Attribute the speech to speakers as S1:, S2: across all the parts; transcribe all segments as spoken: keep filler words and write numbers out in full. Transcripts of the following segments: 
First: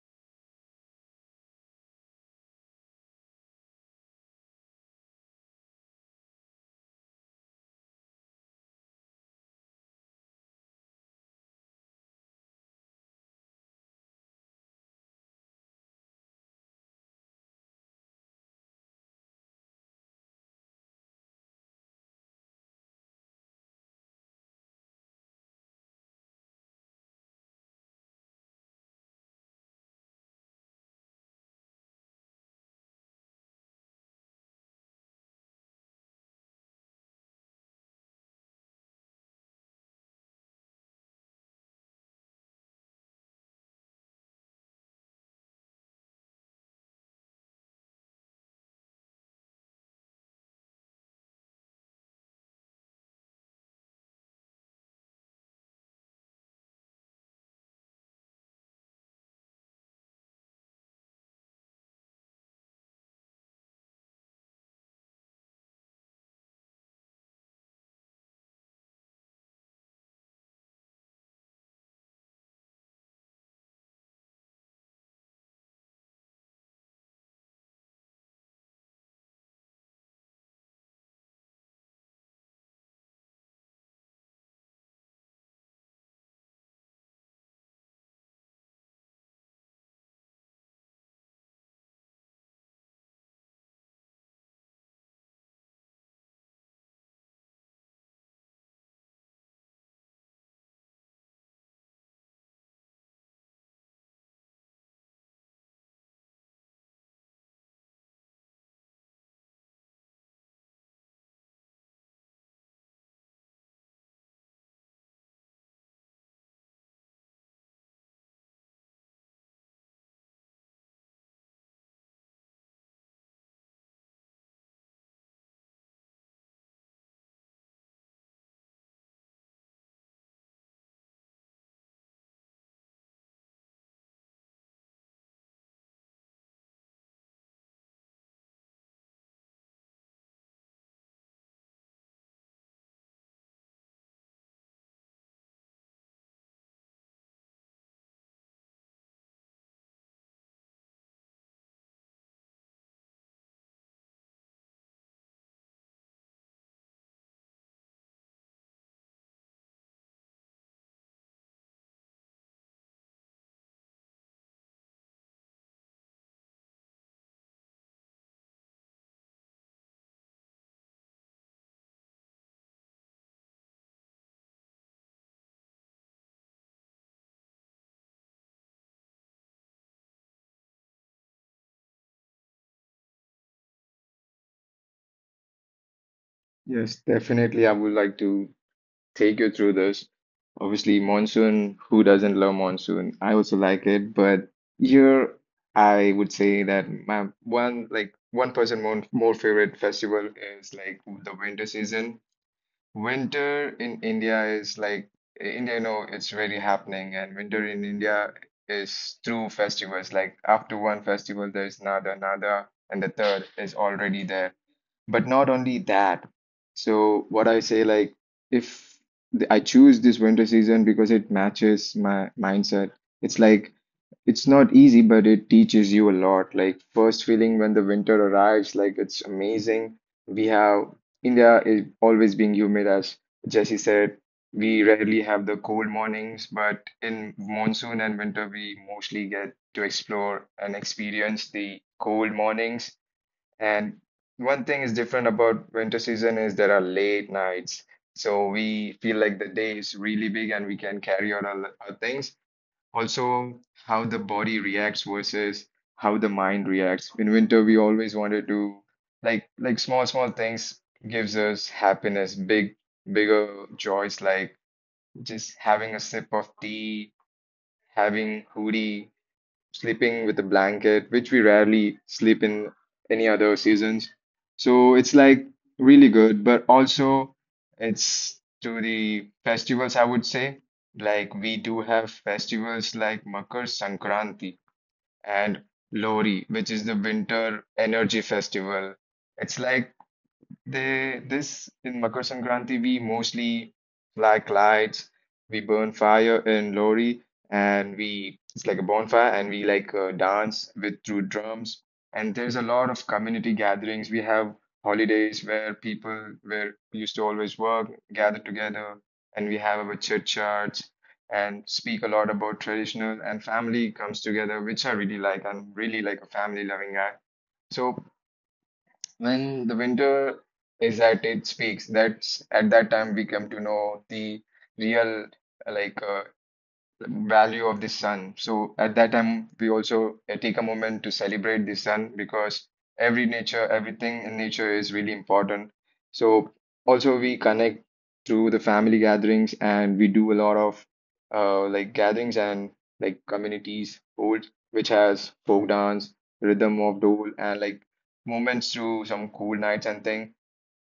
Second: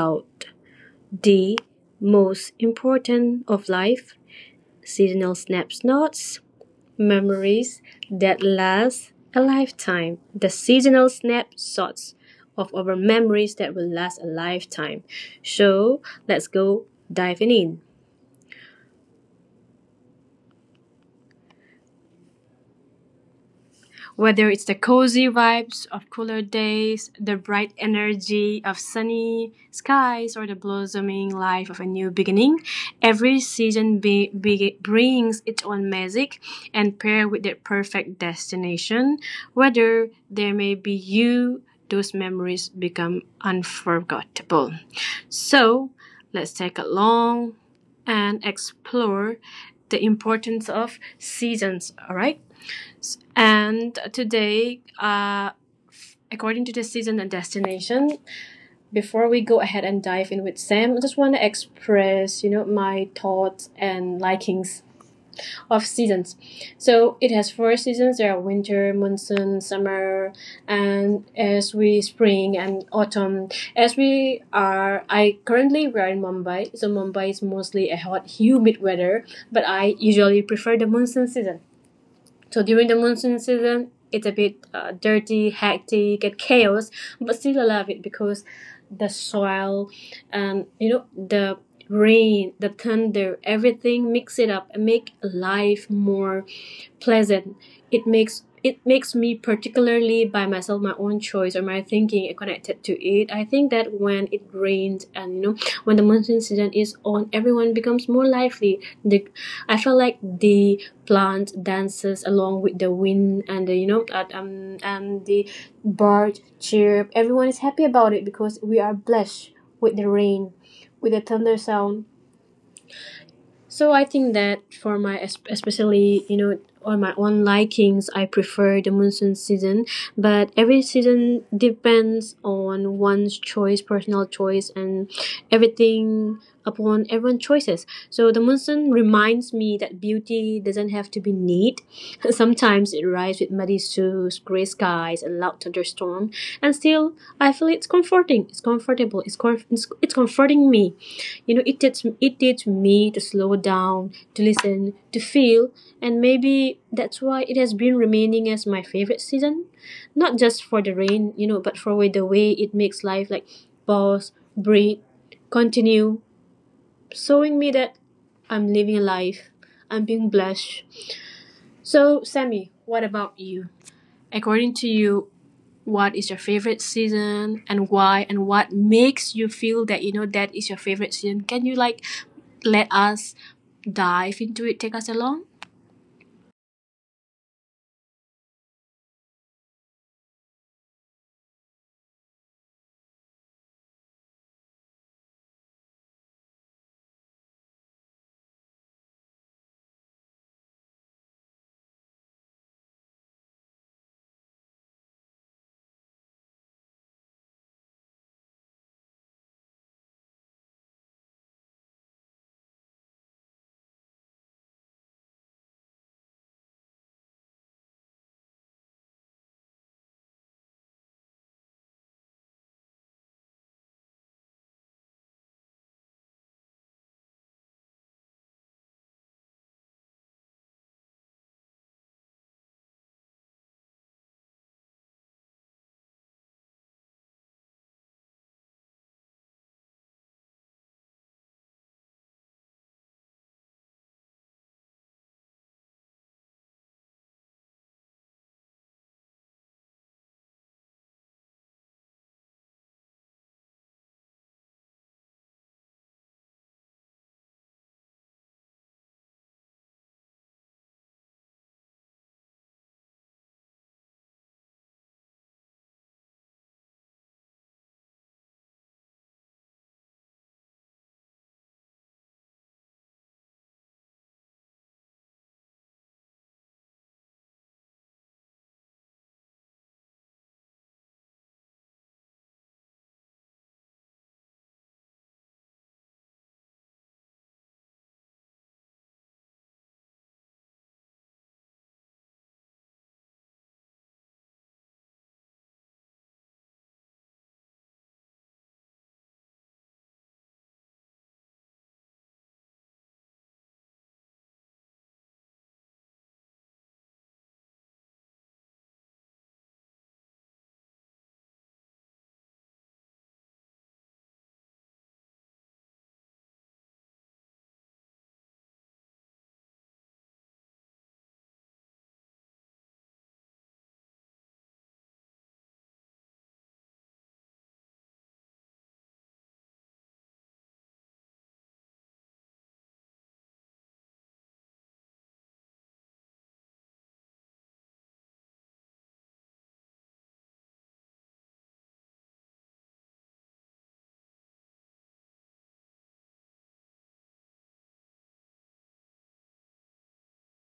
S1: about the most important of life seasonal snapshots, memories that last a lifetime. The seasonal snapshots of our memories that will last a lifetime. So, let's go diving in. Whether it's the cozy vibes of cooler days, the bright energy of sunny skies, or the blossoming life of a new beginning, every season be, be- brings its own magic and pair with their perfect destination. Whether there may be you, those memories become unforgettable. So, let's take a long and explore the importance of seasons, all right? And today, uh, according to the season and destination, before we go ahead and dive in with Sam, I just want to express, you know, my thoughts and likings of seasons. So it has four seasons. There are winter, monsoon, summer, and as we spring and autumn. As we are, I currently we are in Mumbai, so Mumbai is mostly a hot, humid weather. But I usually prefer the monsoon season. So during the monsoon season, it's a bit uh, dirty, hectic, and chaos, but still I love it because the soil, um, you know, the rain, the thunder, everything mix it up and make life more pleasant. It makes it makes me, particularly by myself, my own choice or my thinking connected to it. I think that when it rains, and you know when the monsoon season is on, everyone becomes more lively. The I feel like the plant dances along with the wind and the you know uh, um, and the bird chirp. Everyone is happy about it because we are blessed with the rain, with the thunder sound. So I think that for my es- especially, you know on my own likings, I prefer the monsoon season. But every season depends on one's choice, personal choice, and everything upon everyone's choices. So the monsoon reminds me that beauty doesn't have to be neat. Sometimes it arrives with muddy shoes, gray skies, and loud thunderstorm, and still I feel it's comforting. It's comfortable. It's com- it's, it's comforting me. You know it takes it takes me to slow down, to listen, to feel. And maybe that's why it has been remaining as my favorite season, not just for the rain, you know but for the way it makes life, like, pause, breathe, continue, showing me that I'm living a life, I'm being blessed. So Sammy, what about you? According to you, what is your favorite season and why, and what makes you feel that, you know that is your favorite season? Can you like let us dive into it, take us along?
S2: Yes, definitely. I would like to take you through this. Obviously, monsoon, who doesn't love monsoon? I also like it, but here I would say that my one like one person more, more favorite festival is like the winter season. Winter in India is like India, you know, it's really happening, and winter in India is through festivals. Like after one festival, there's another, another, and the third is already there. But not only that. So what I say, like if th- I choose this winter season because it matches my mindset, it's like it's not easy, but it teaches you a lot. Like first feeling when the winter arrives, like it's amazing. We have India is always being humid, as Jesse said. We rarely have the cold mornings, but in monsoon and winter, we mostly get to explore and experience the cold mornings. And one thing is different about winter season is there are late nights. So we feel like the day is really big and we can carry out our, our things also, how the body reacts versus how the mind reacts. In winter we always wanted to like like small small things, gives us happiness, big bigger joys like just having a sip of tea, having hoodie, sleeping with a blanket, which we rarely sleep in any other seasons. So it's like really good, but also it's to the festivals, I would say. Like we do have festivals like Makar Sankranti and Lori, which is the winter energy festival. It's like they this in Makar Sankranti we mostly like lights, we burn fire in lori, and we it's like a bonfire, and we like uh, dance with through drums. And there's a lot of community gatherings. We have holidays where people where used to always work gather together, and we have our churchyards and speak a lot about traditional and family comes together, which I really like. I'm really like a family loving guy. So when the winter is at its peaks, that's at that time we come to know the real like uh, value of the sun. So at that time, we also uh, take a moment to celebrate the sun because every nature, everything in nature is really important. So also we connect through the family gatherings and we do a lot of uh, like gatherings and like communities hold, which has folk dance, rhythm of dole, and like moments through some cool nights and things.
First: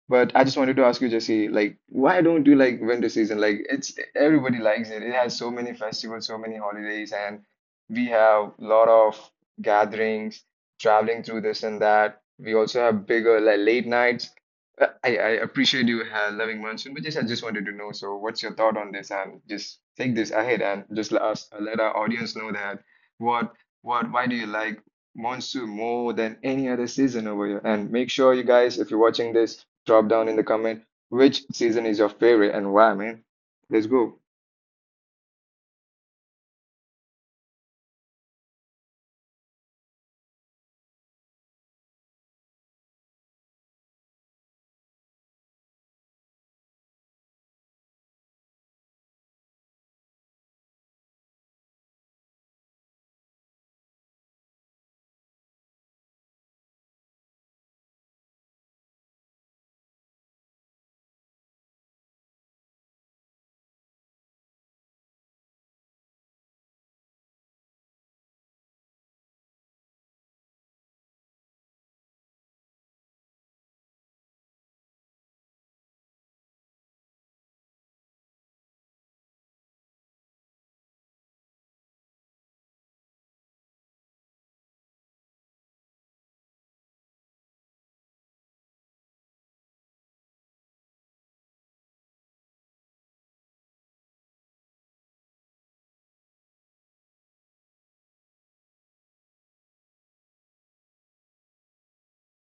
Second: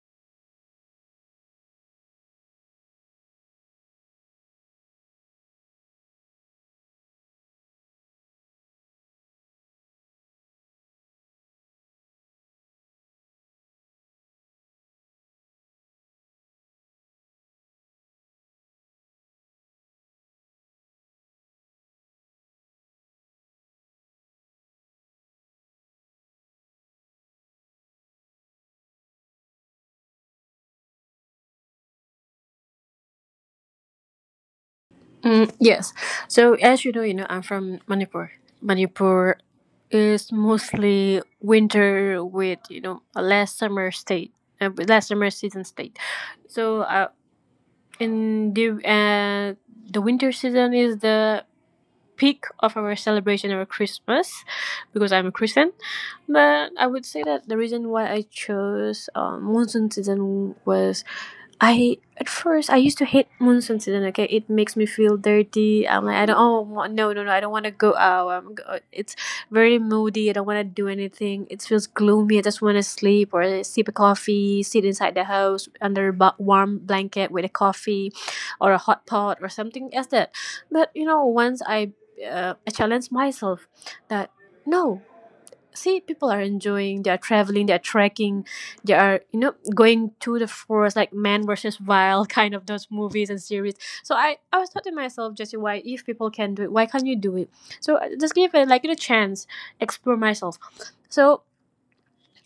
S2: But I just wanted to ask you, Jesse, like, why don't you like winter season? Like, it's everybody likes it. It has so many festivals, so many holidays, and we have a lot of gatherings, traveling through this and that. We also have bigger like late nights. Uh, I, I appreciate you uh, loving monsoon, but just I just wanted to know. So, what's your thought on this? And just take this ahead and just let us uh, let our audience know that what what why do you like monsoon more than any other season over here? And make sure you guys, if you're watching this, drop down in the comment which season is your favorite and why, man. Let's go.
S1: Mm, yes. So as you know, you know, I'm from Manipur. Manipur is mostly winter with you know a less summer state, uh, less summer season state. So uh, in the uh, the winter season is the peak of our celebration of Christmas because I'm a Christian. But I would say that the reason why I chose um, monsoon season was, I at first I used to hate monsoon season. Okay, it makes me feel dirty. I'm like, I don't, oh wa- no, no, no, I don't want to go out. I'm, go- it's very moody. I don't want to do anything. It feels gloomy. I just want to sleep or sip a coffee, sit inside the house under a bu- warm blanket with a coffee, or a hot pot or something as that. But you know once I uh, I challenge myself, that no, see, people are enjoying, they are traveling, they are trekking, they are, you know, going to the forest, like Man versus Wild kind of those movies and series. So I, I was thought to myself, just why, if people can do it, why can't you do it? So I just give it like a chance, explore myself. So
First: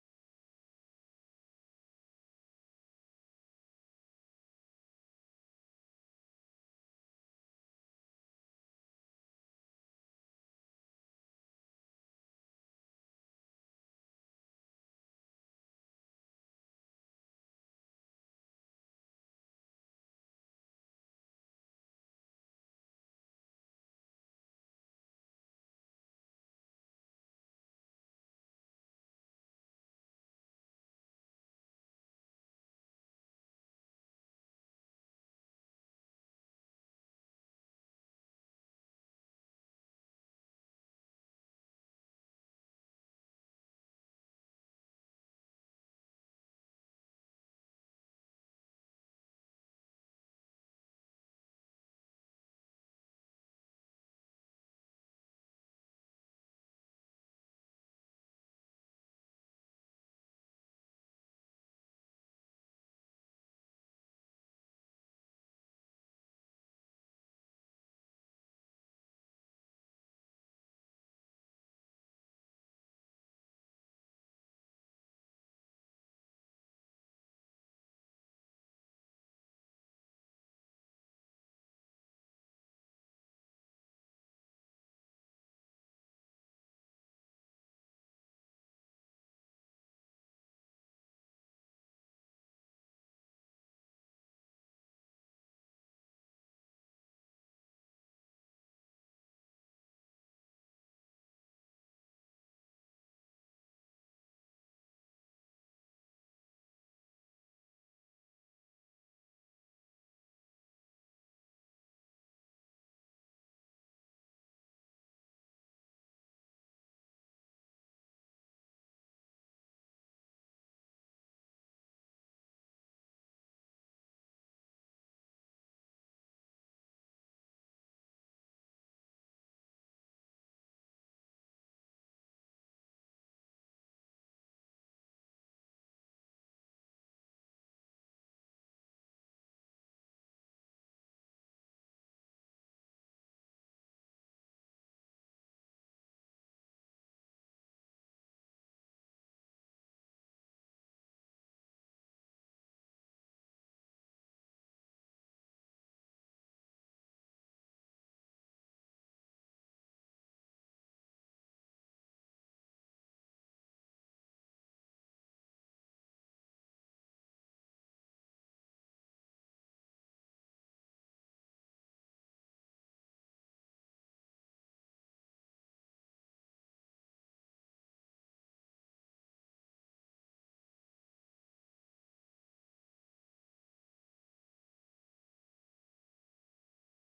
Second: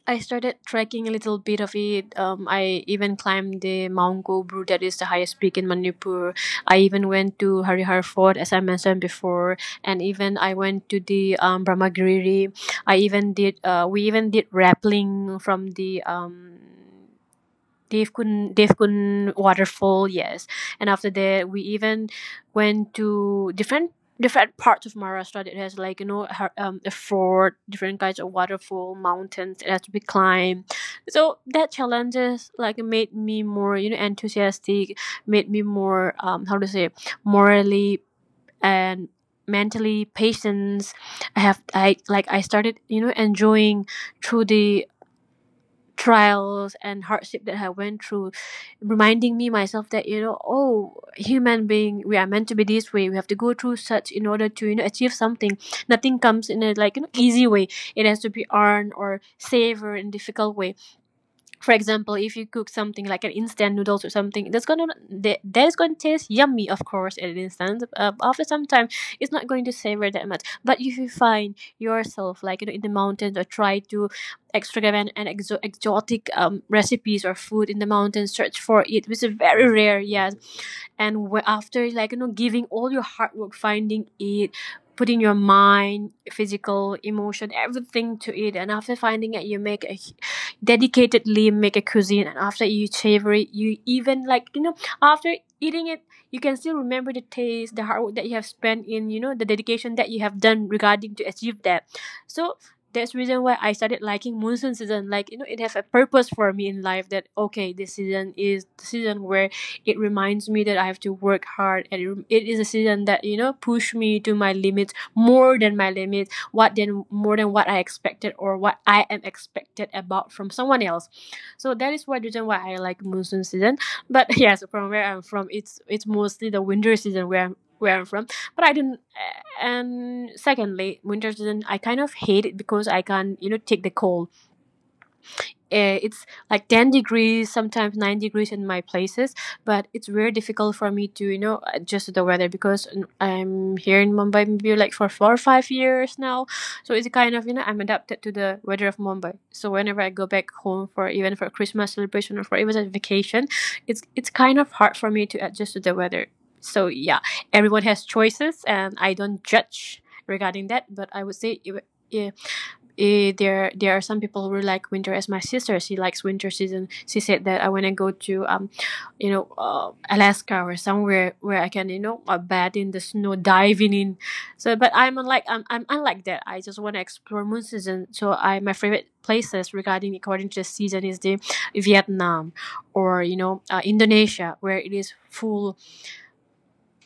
S1: I started trekking a little bit of it. Um, I even climbed the Mount Gobru, that is the highest peak in Manipur. I even went to Harihar Fort, as I mentioned before, and even I went to the um, Brahmagiri. I even did. Uh, we even did rappelling from the um Devkun Devkun waterfall, yes. And after that, we even went to different different parts of Maharashtra that has like, you know her- um, a fort, different kinds of waterfall, mountains that has to be climbed. So that challenges like made me more, you know enthusiastic, made me more, um how to say, morally and mentally patience. I have I like I started, you know enjoying through the trials and hardship that I went through, reminding me myself that, you know, oh, human being, we are meant to be this way. We have to go through such in order to, you know achieve something. Nothing comes in a, like, you know, easy way. It has to be earned or savored in difficult way. For example, if you cook something like an instant noodles or something, that's gonna that, that is going to taste yummy, of course, at an instant. Uh, after some time, it's not going to savor that much. But if you find yourself, like, you know in the mountains, or try to extravagant and exo- exotic um, recipes or food in the mountains, search for it, which is very rare, yes. And wh- after, like, you know giving all your hard work, finding it, putting your mind, physical, emotion, everything to it, and after finding it, you make a hu- dedicatedly make a cuisine. And after you savor it, you even, like, you know after eating it, you can still remember the taste, the hard work that you have spent in, you know the dedication that you have done regarding to achieve that. So that's reason why I started liking monsoon season. Like, you know, it has a purpose for me in life. That okay, this season is the season where it reminds me that I have to work hard, and it, it is a season that, you know push me to my limits, more than my limits, what than more than what I expected or what I am expected about from someone else. So that is one reason why I like monsoon season. But yes, from where I'm from, it's it's mostly the winter season where I'm where I'm from. But I didn't. And secondly, winter season I kind of hate it because I can't, you know take the cold. Eh, it's like ten degrees, sometimes nine degrees in my places. But it's very difficult for me to, you know adjust to the weather, because n- I'm here in Mumbai maybe like for four or five years now. So it's kind of, you know I'm adapted to the weather of Mumbai. So whenever I go back home for even for Christmas celebration or for even a vacation, it's it's kind of hard for me to adjust to the weather. So yeah, everyone has choices and I don't judge regarding that. But I would say, if- yeah, eh, there there are some people who really like winter, as my sister, she likes winter season. She said that I want to go to, um you know, uh, Alaska, or somewhere where I can, you know, uh, bathe in the snow diving in. So but i'm unlike i'm, I'm unlike that. I just want to explore moon season. So I my favorite places regarding according to the season is the Vietnam, or you know uh, Indonesia, where it is full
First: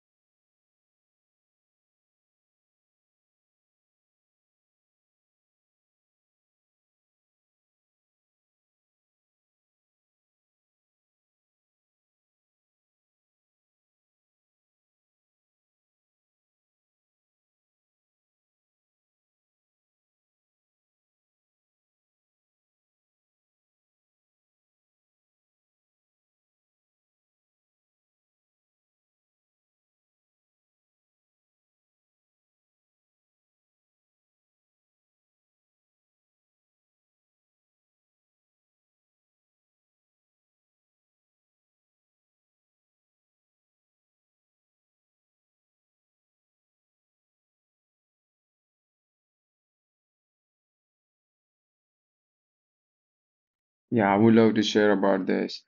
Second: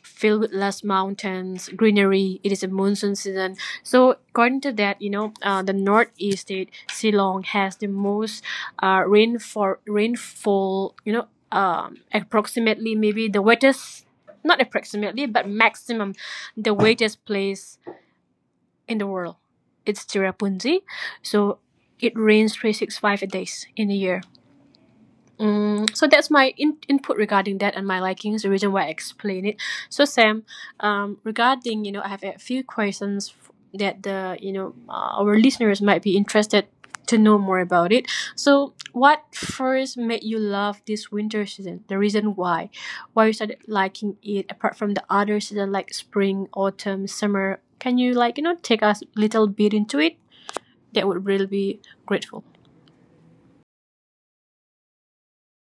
S1: filled with lush mountains, greenery. It is a monsoon season. So according to that, you know, uh, the northeast state, Shillong, has the most, uh, rainfall, rainfall, you know, um, approximately, maybe the wettest, not approximately, but maximum, the wettest place in the world. It's Tirappunzi. So it rains three hundred sixty-five days in a year. Mm, so that's my in- input regarding that and my likings, the reason why I explain it. So Sam, um, regarding, you know, I have a few questions f- that the you know uh, our listeners might be interested to know more about it. So what first made you love this winter season? The reason why, why you started liking it apart from the other season like spring, autumn, summer. Can you, like, you know take us a little bit into it? That would really be grateful.
S2: Yeah, I would love to share about this.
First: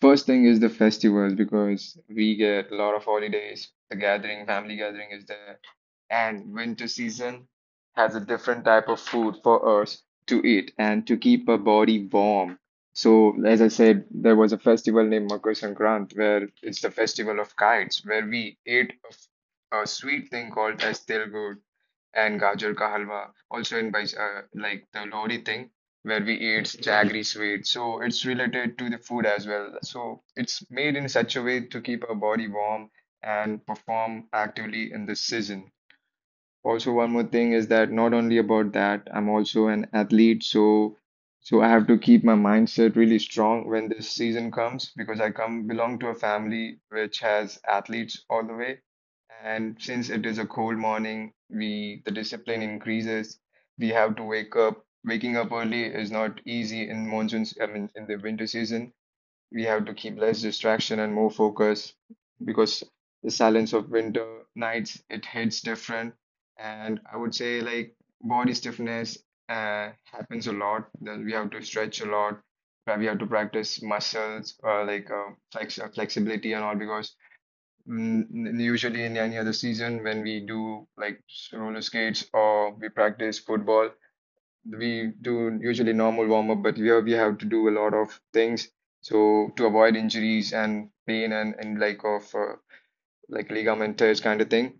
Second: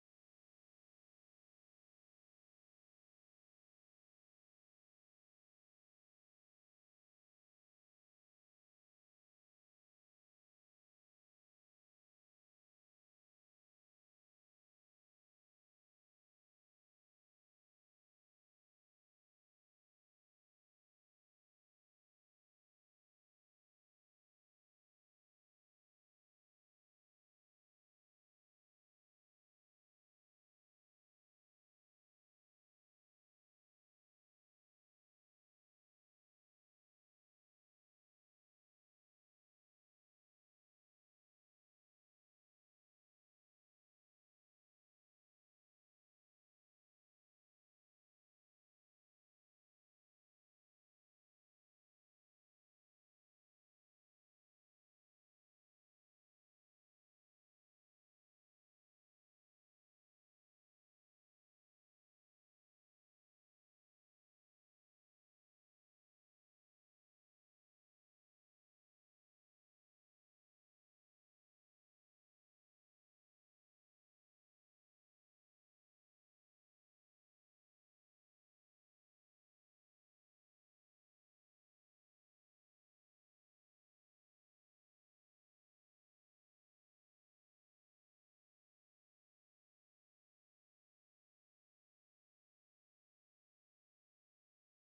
S2: First thing is the festivals because we get a lot of holidays. The gathering, family gathering is there. And winter season has a different type of food for us to eat and to keep our body warm. So, as I said, there was a festival named Makar Sankranti where it's the festival of kites, where we ate a, f- a sweet thing called as Tilgur, and gajar ka halwa, also in Bais- uh, like the Lohri thing, where we eat jaggery sweet. So it's related to the food as well. So it's made in such a way to keep our body warm and perform actively in this season. Also, one more thing is that not only about that, I'm also an athlete, so so I have to keep my mindset really strong when this season comes because I come belong to a family which has athletes all the way. And since it is a cold morning, we the discipline increases. We have to wake up. Waking up early is not easy in monsoons, I mean, in the winter season we have to keep less distraction and more focus because the silence of winter nights, it hits different. And I would say like body stiffness uh, happens a lot, then we have to stretch a lot, but we have to practice muscles or like uh, flex uh, flexibility and all because mm, n- usually in any other season when we do like roller skates or we practice football, we do usually normal warm up, but here we have to do a lot of things so to avoid injuries and pain and, and like of uh, like ligament tears kind of thing.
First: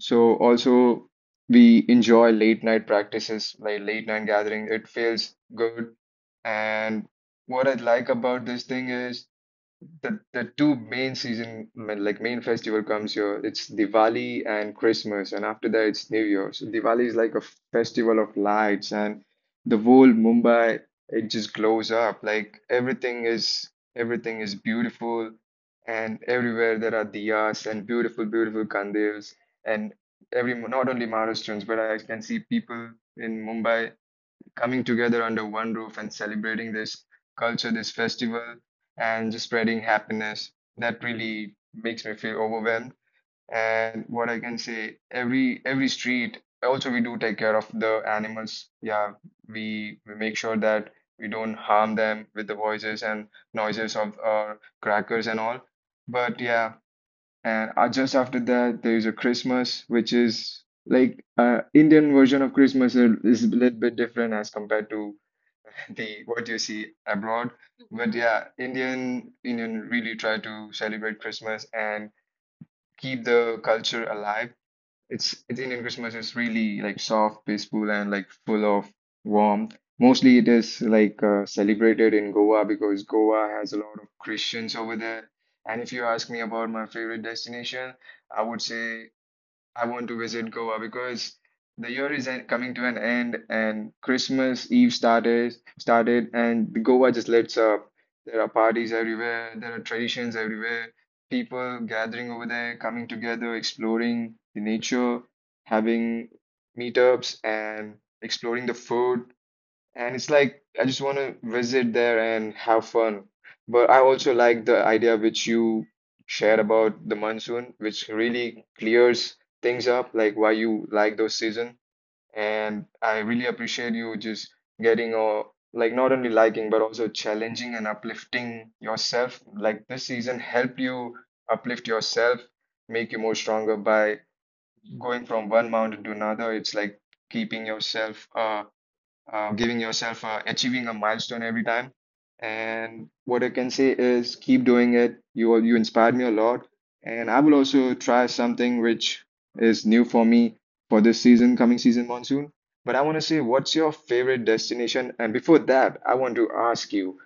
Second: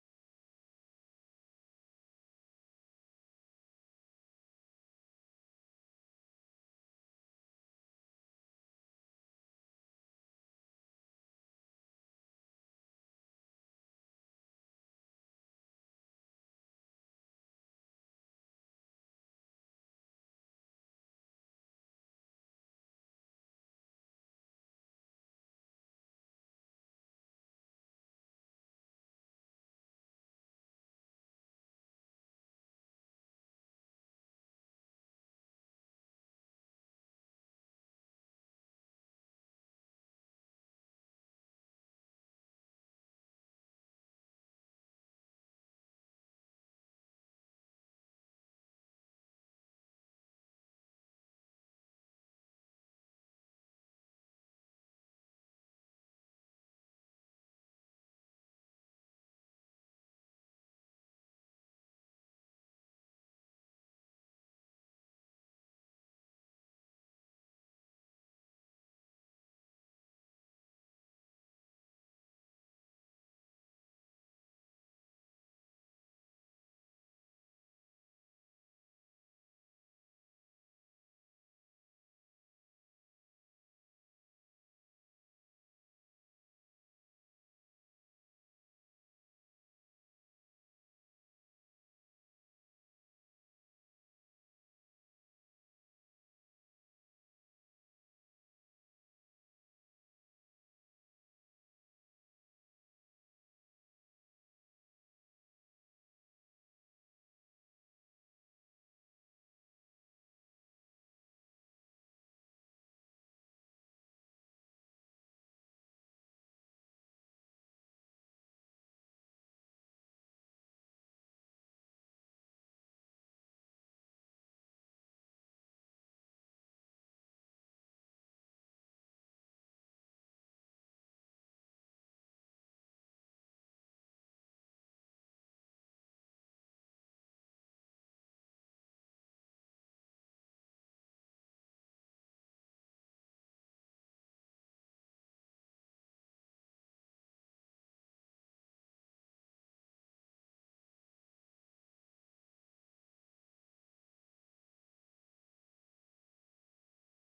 S2: So also we enjoy late night practices like late night gathering. It feels good. And what I like about this thing is the the two main season ma- like main festival comes here, it's Diwali and Christmas, and after that it's New Year. So Diwali is like a festival of lights and the whole Mumbai, it just glows up, like everything is everything is beautiful, and everywhere there are diyas and beautiful beautiful candles, and every not only Maharashtrians but I can see people in Mumbai coming together under one roof and celebrating this culture, this festival, and just spreading happiness. That really makes me feel overwhelmed. And what I can say, every every street, also we do take care of the animals. Yeah, we we make sure that we don't harm them with the voices and noises of our crackers and all. But yeah, and uh, just after that, there is a Christmas, which is like uh, Indian version of Christmas, is is a little bit different as compared to the what you see abroad. But yeah, Indian Indian really try to celebrate Christmas and keep the culture alive. It's, it's Indian Christmas is really like soft, peaceful, and like full of warmth. Mostly, it is like uh, celebrated in Goa because Goa has a lot of Christians over there. And if you ask me about my favorite destination, I would say I want to visit Goa because the year is en- coming to an end and Christmas Eve started started and Goa just lights up. There are parties everywhere, there are traditions everywhere, people gathering over there, coming together, exploring the nature, having meetups and exploring the food. And it's like I just want to visit there and have fun. But I also like the idea which you shared about the monsoon, which really clears things up, like why you like those season. And I really appreciate you just getting or like not only liking but also challenging and uplifting yourself. Like this season help you uplift yourself, make you more stronger by going from one mountain to another. It's like keeping yourself uh uh, giving yourself a, achieving a milestone every time. And what I can say is keep doing it. You you inspired me a lot, and I will also try something which is new for me for this season, coming season monsoon. But I want to say, what's your favorite destination? And before that, I want to ask you,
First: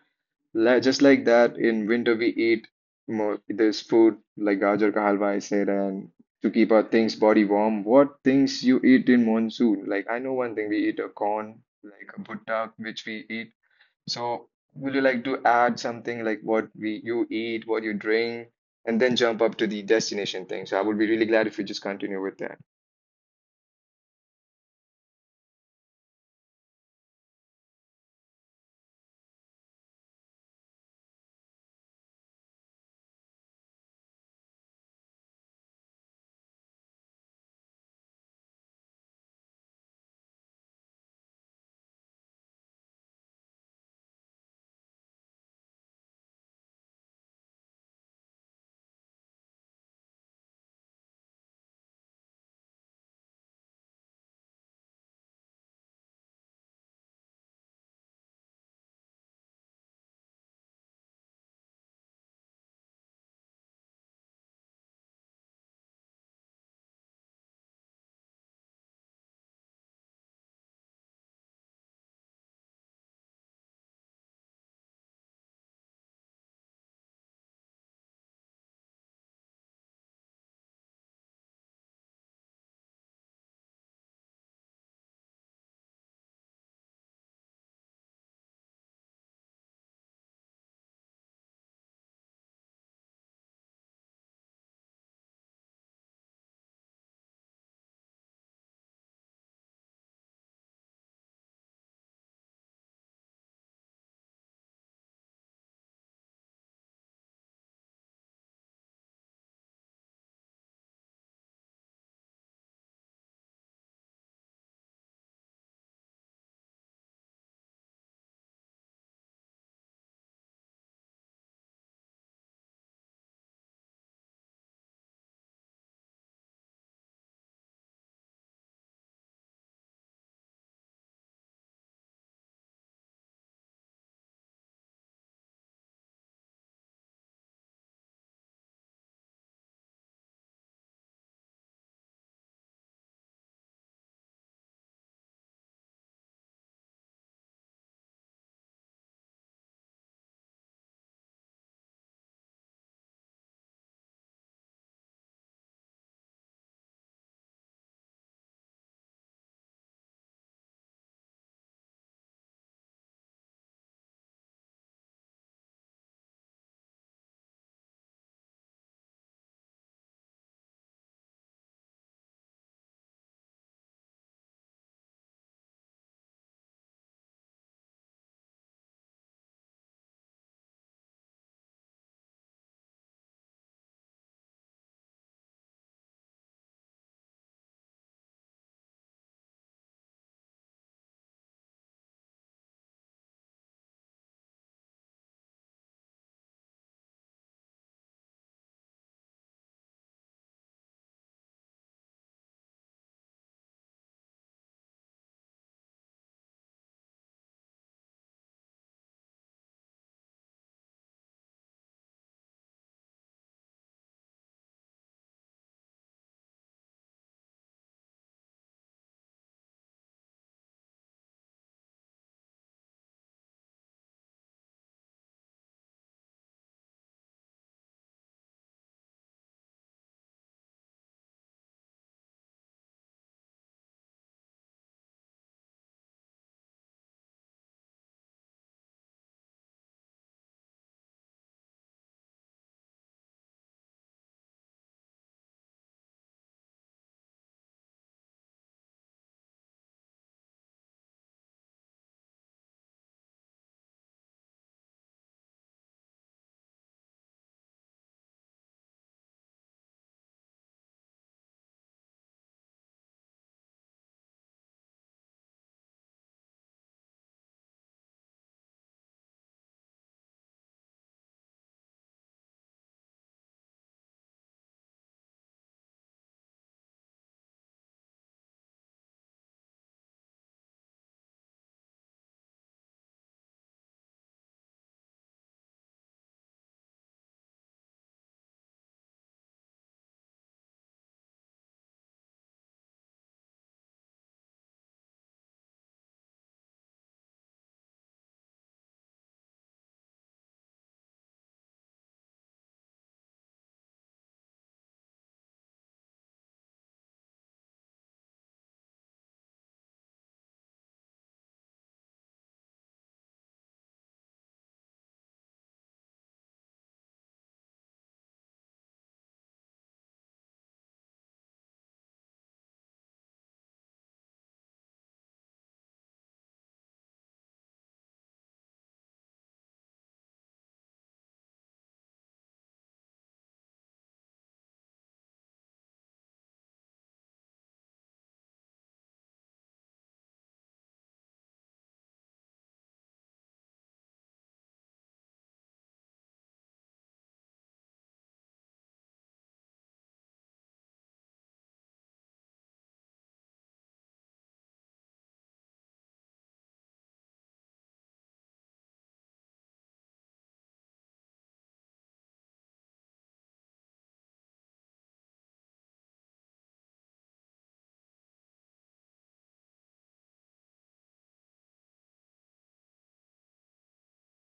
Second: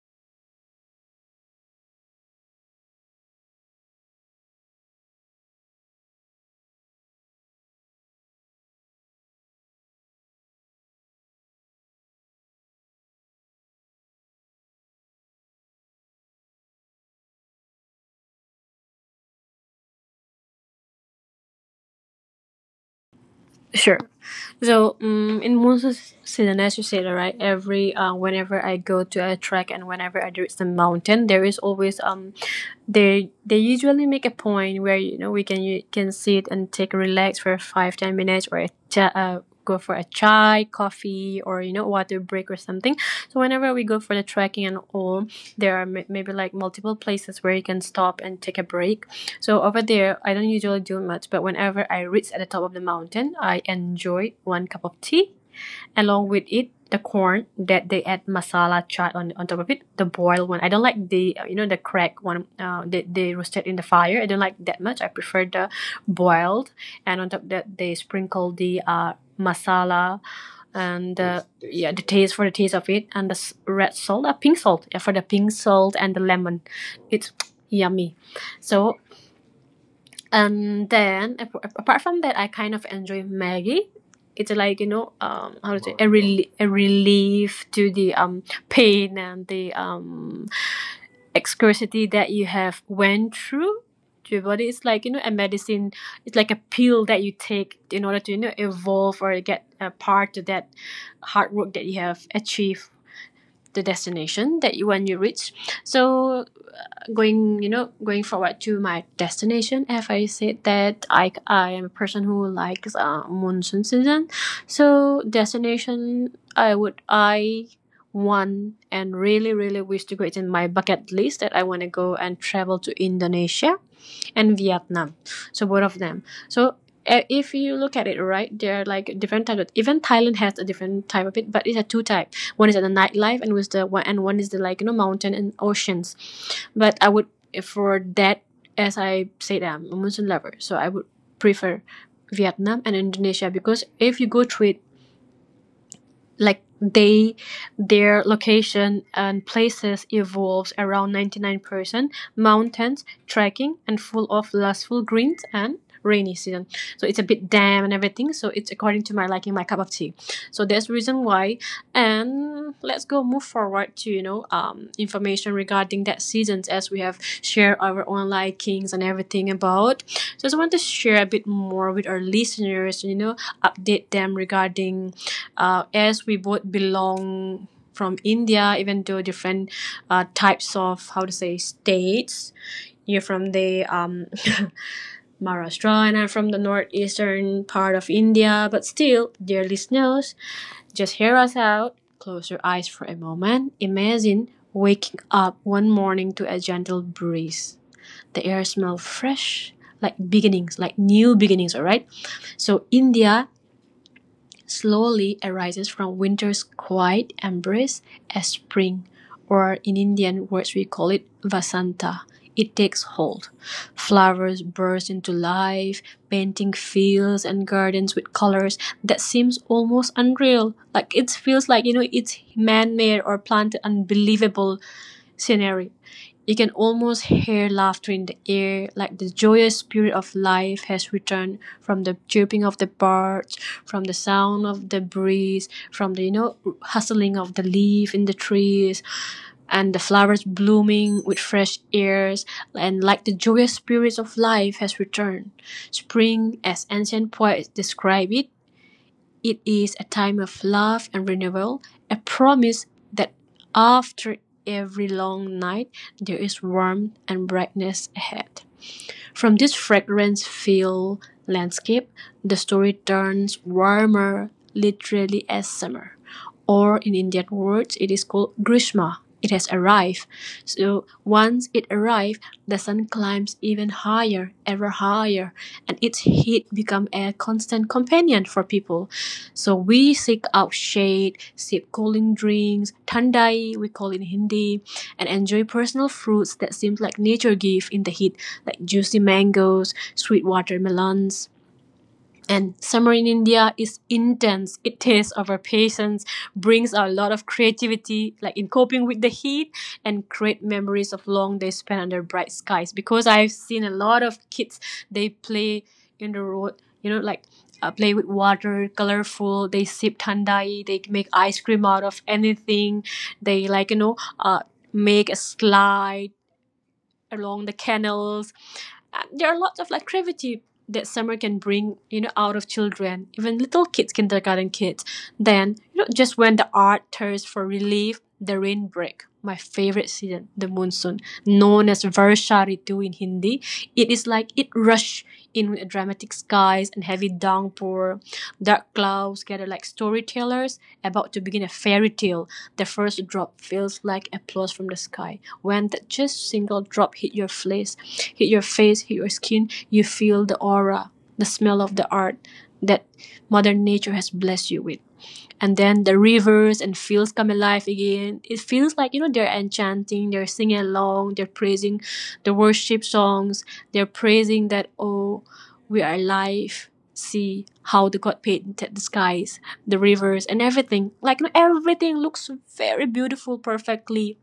S2: Li- just like that, in winter we eat more. There's food like gajar ka halwa, I said, and to keep our things body warm. What things you eat in monsoon? Like I know one thing, we eat a corn, like a bhutta, which we eat. So would you like to add something like what we you eat, what you drink, and then jump up to the destination thing? So I would be really glad if you just continue with that.
S1: Sure. So, um, in monsoon s- season, as you said, right, every uh, whenever I go to a track and whenever I reach the mountain, there is always, um, they they usually make a point where, you know we can you can sit and take relax for five ten minutes, or a cha- uh, go for a chai, coffee, or, you know water break or something. So whenever we go for the trekking and all, there are m- maybe like multiple places where you can stop and take a break. So over there, I don't usually do much, but whenever I reach at the top of the mountain, I enjoy one cup of tea. Along with it, the corn that they add masala chai on, on top of it, the boiled one. I don't like the uh, you know the cracked one. Uh, they they roasted in the fire. I don't like that much. I prefer the boiled. And on top of that, they sprinkle the uh masala and uh, yeah the taste for the taste of it and the red salt, uh, pink salt, yeah, for the pink salt and the lemon. It's yummy. So, and then ap- apart from that, I kind of enjoy Maggie. It's like you know, um, how to say a, rel- a relief to the um pain and the um excurity that you have went through to your body. It's like you know a medicine. It's like a pill that you take in order to you know evolve or get a part to that hard work that you have achieved the destination that you when you reach. So going you know going forward to my destination, if I said that i i am a person who likes uh, monsoon season, so destination i would i want and really really wish to go, it's in my bucket list that I want to go and travel to Indonesia and Vietnam. So both of them. So uh, if you look at it, right, there are like different types. Of, even Thailand has a different type of it, but it's a two type. One is the nightlife, and was the one, and one is the like you know mountain and oceans. But I would, eh, for that, as I said, I'm a Muslim lover, so I would prefer Vietnam and Indonesia because if you go through it, like they their location and places evolves around ninety-nine percent mountains trekking and full of lustful greens and rainy season, so it's a bit damp and everything, so it's according to my liking, my cup of tea. So that's the reason why. And let's go move forward to you know um information regarding that seasons. As we have shared our own likings and everything about, so I just want to share a bit more with our listeners, you know update them regarding, uh, as we both belong from India, even though different uh, types of, how to say, states. You're from the um, Maharashtra, and I'm from the northeastern part of India. But still, dear listeners, just hear us out. Close your eyes for a moment. Imagine waking up one morning to a gentle breeze. The air smells fresh, like beginnings, like new beginnings. All right. So India slowly arises from winter's quiet embrace as spring, or in Indian words we call it Vasanta. It takes hold. Flowers burst into life, painting fields and gardens with colors that seems almost unreal. Like it feels like you know it's man-made or planted, unbelievable scenery. You can almost hear laughter in the air, like the joyous spirit of life has returned, from the chirping of the birds, from the sound of the breeze, from the you know hustling of the leaf in the trees, and the flowers blooming with fresh airs, and like the joyous spirits of life has returned. Spring, as ancient poets describe it, it is a time of love and renewal, a promise that after every long night there is warmth and brightness ahead. From this fragrance-filled landscape, the story turns warmer literally as summer, or in Indian words, it is called Grishma. It has arrived. So once it arrived, the sun climbs even higher, ever higher, and its heat becomes a constant companion for people. So we seek out shade, sip cooling drinks, thandai, we call it in Hindi, and enjoy personal fruits that seem like nature gave in the heat, like juicy mangoes, sweet watermelons, and summer in India is intense. It tests our patience, brings out a lot of creativity, like in coping with the heat, and create memories of long days spent under bright skies. Because I've seen a lot of kids, they play in the road, you know, like, uh, play with water, colorful. They sip thandai, they make ice cream out of anything. They, like, you know, uh, make a slide along the canals. Uh, there are lots of like creativity that summer can bring, you know, out of children, even little kids, kindergarten kids. Then, you know, just when the art thirsts for relief, the rain break. My favorite season, the monsoon, known as Varsha Ritu in Hindi. It is like it rush in with dramatic skies and heavy downpour. Dark clouds gather like storytellers about to begin a fairy tale. The first drop feels like applause from the sky. When that just single drop hit your face, hit your face, hit your skin, you feel the aura, the smell of the art that Mother Nature has blessed you with. And then the rivers and fields come alive again. It feels like, you know, they're enchanting, they're singing along, they're praising the worship songs, they're praising that, oh, we are alive. See how the God painted the skies, the rivers, and everything. Like, you know, everything looks very beautiful, perfectly.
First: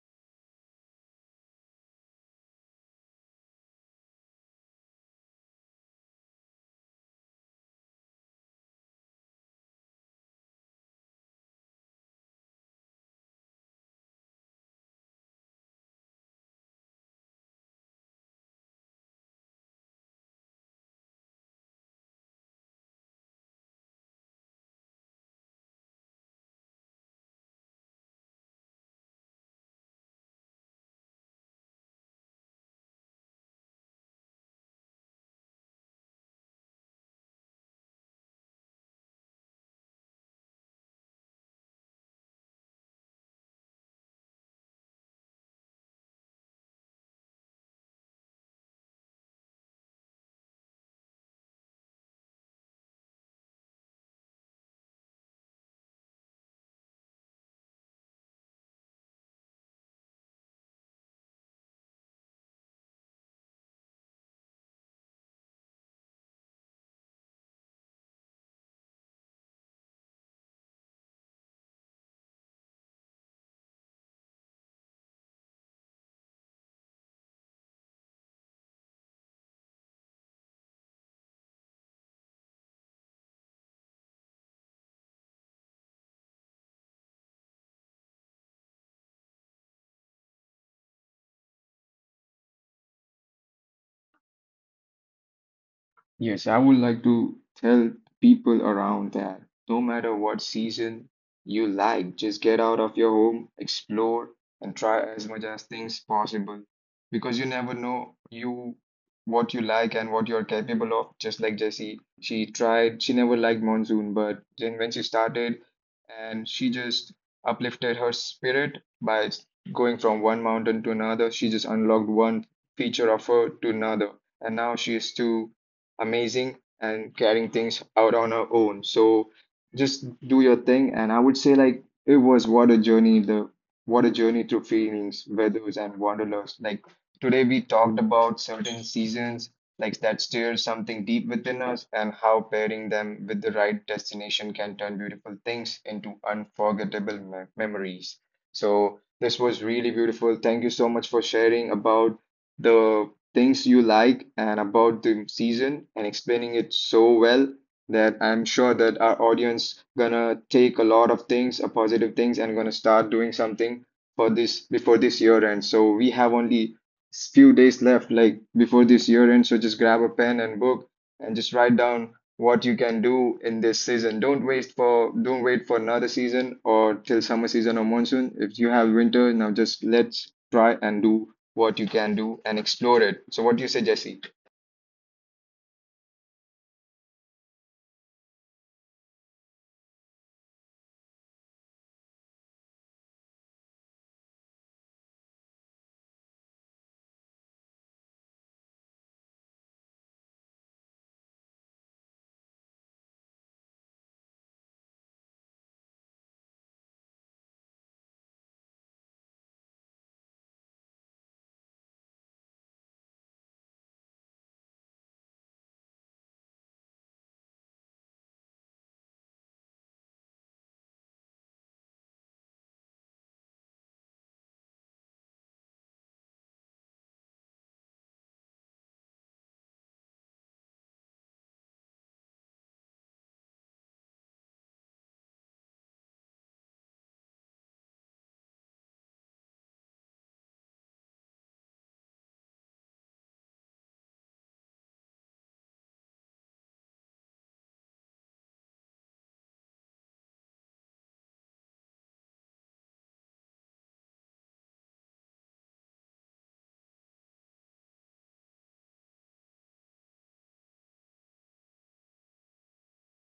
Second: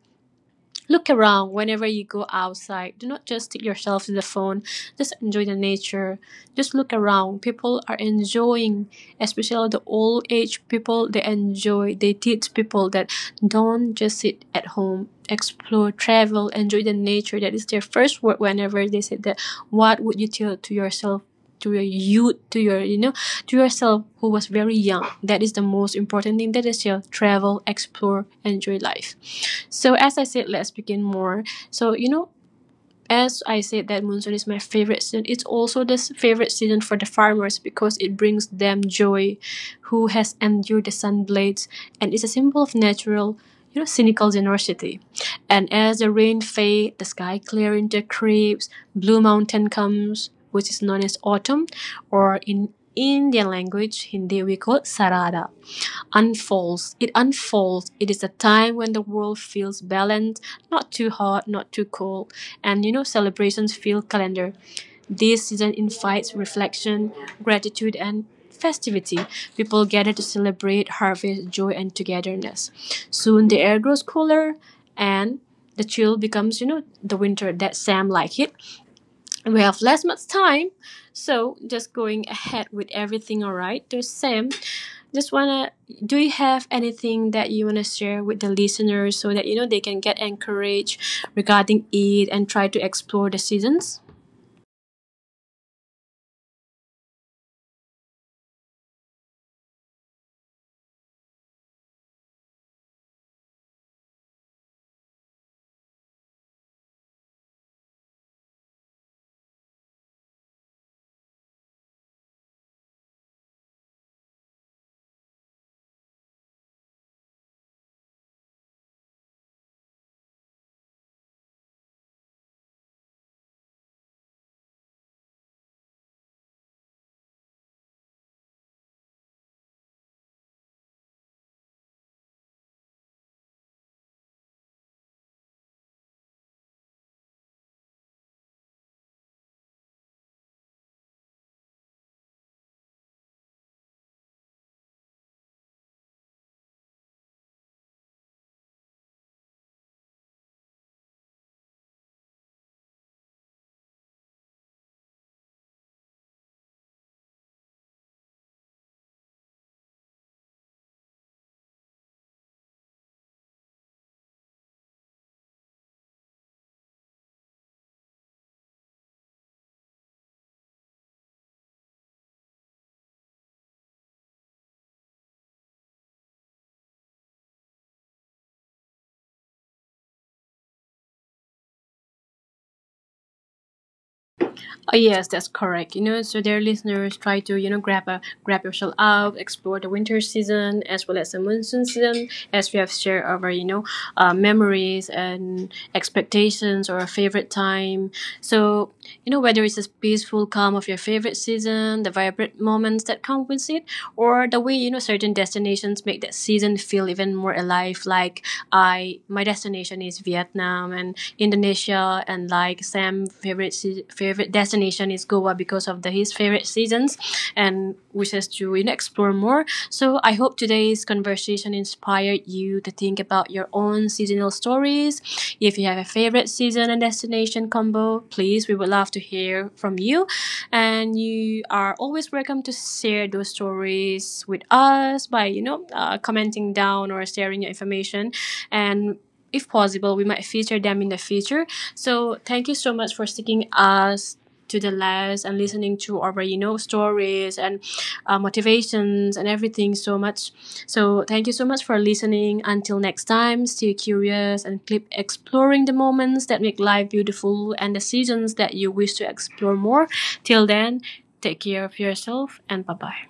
S1: Look around whenever you go outside. Do not just stick yourself to the phone. Just enjoy the nature. Just look around. People are enjoying, especially the old age people, they enjoy. They teach people that don't just sit at home, explore, travel, enjoy the nature. That is their first word whenever they say that. What would you tell to yourself, to your youth, to your, you know, to yourself who was very young. That is the most important thing. That is your travel, explore, enjoy life. So as I said, let's begin more. So, you know, as I said that monsoon is my favorite season, it's also the favorite season for the farmers because it brings them joy, who has endured the sun blades, and it's a symbol of natural, you know, cynical generosity. And as the rain fades, the sky clear into creeps, blue mountain comes, which is known as autumn, or in Indian language, Hindi, we call it Sarada unfolds. It unfolds. It is a time when the world feels balanced, not too hot, not too cold. And you know, celebrations feel calendar. This season invites reflection, gratitude, and festivity. People gather to celebrate harvest, joy, and togetherness. Soon the air grows cooler and the chill becomes, you know, the winter that Sam like it. We have less much time, so just going ahead with everything. All right, so Sam, just wanna, do you have anything that you wanna share with the listeners so that you know they can get encouraged regarding it and try to explore the seasons?
S2: Yes, I would like to tell people around that no matter what season you like, just get out of your home, explore, and try as much as things possible because you never know you what you like and what you're capable of. Just like Jessie, she tried, she never liked monsoon, but then when she started and she just uplifted her spirit by going from one mountain to another, she just unlocked one feature of her to another and now she is to amazing and carrying things out on her own. So just do your thing. And I would say like it was what a journey, the what a journey through feelings, weathers and wanderlust. Like today we talked about certain seasons like that stir something deep within us and how pairing them with the right destination can turn beautiful things into unforgettable me- memories. So this was really beautiful. Thank you so much for sharing about the things you like and about the season and explaining it so well that I'm sure that our audience gonna take a lot of things, a positive things, and gonna start doing something for this before this year ends. So we have only s- few days left, like before this year ends. So just grab a pen and book and just write down what you can do in this season. Don't wait for don't wait for another season or till summer season or monsoon. If you have winter, now just let's try and do what you can do and explore it. So what do you say, Jesse?
S1: Oh yes, that's correct. You know, so their listeners, try to you know grab a, grab yourself out, explore the winter season as well as the monsoon season, as we have shared our you know uh, memories and expectations or our favorite time. So you know whether it's a peaceful calm of your favorite season, the vibrant moments that come with it, or the way you know certain destinations make that season feel even more alive. Like I, my destination is Vietnam and Indonesia, and like Sam favorite favorite destination is Goa because of the his favorite seasons and wishes to, you know, explore more. So I hope today's conversation inspired you to think about your own seasonal stories. If you have a favorite season and destination combo, please we would love to hear from you. And you are always welcome to share those stories with us by you know uh, commenting down or sharing your information, and if possible, we might feature them in the future. So thank you so much for sticking us to the last and listening to our you know stories and uh, motivations and everything so much. So thank you so much for listening. Until next time, stay curious and keep exploring the moments that make life beautiful and the seasons that you wish to explore more. Till then, take care of yourself and bye bye.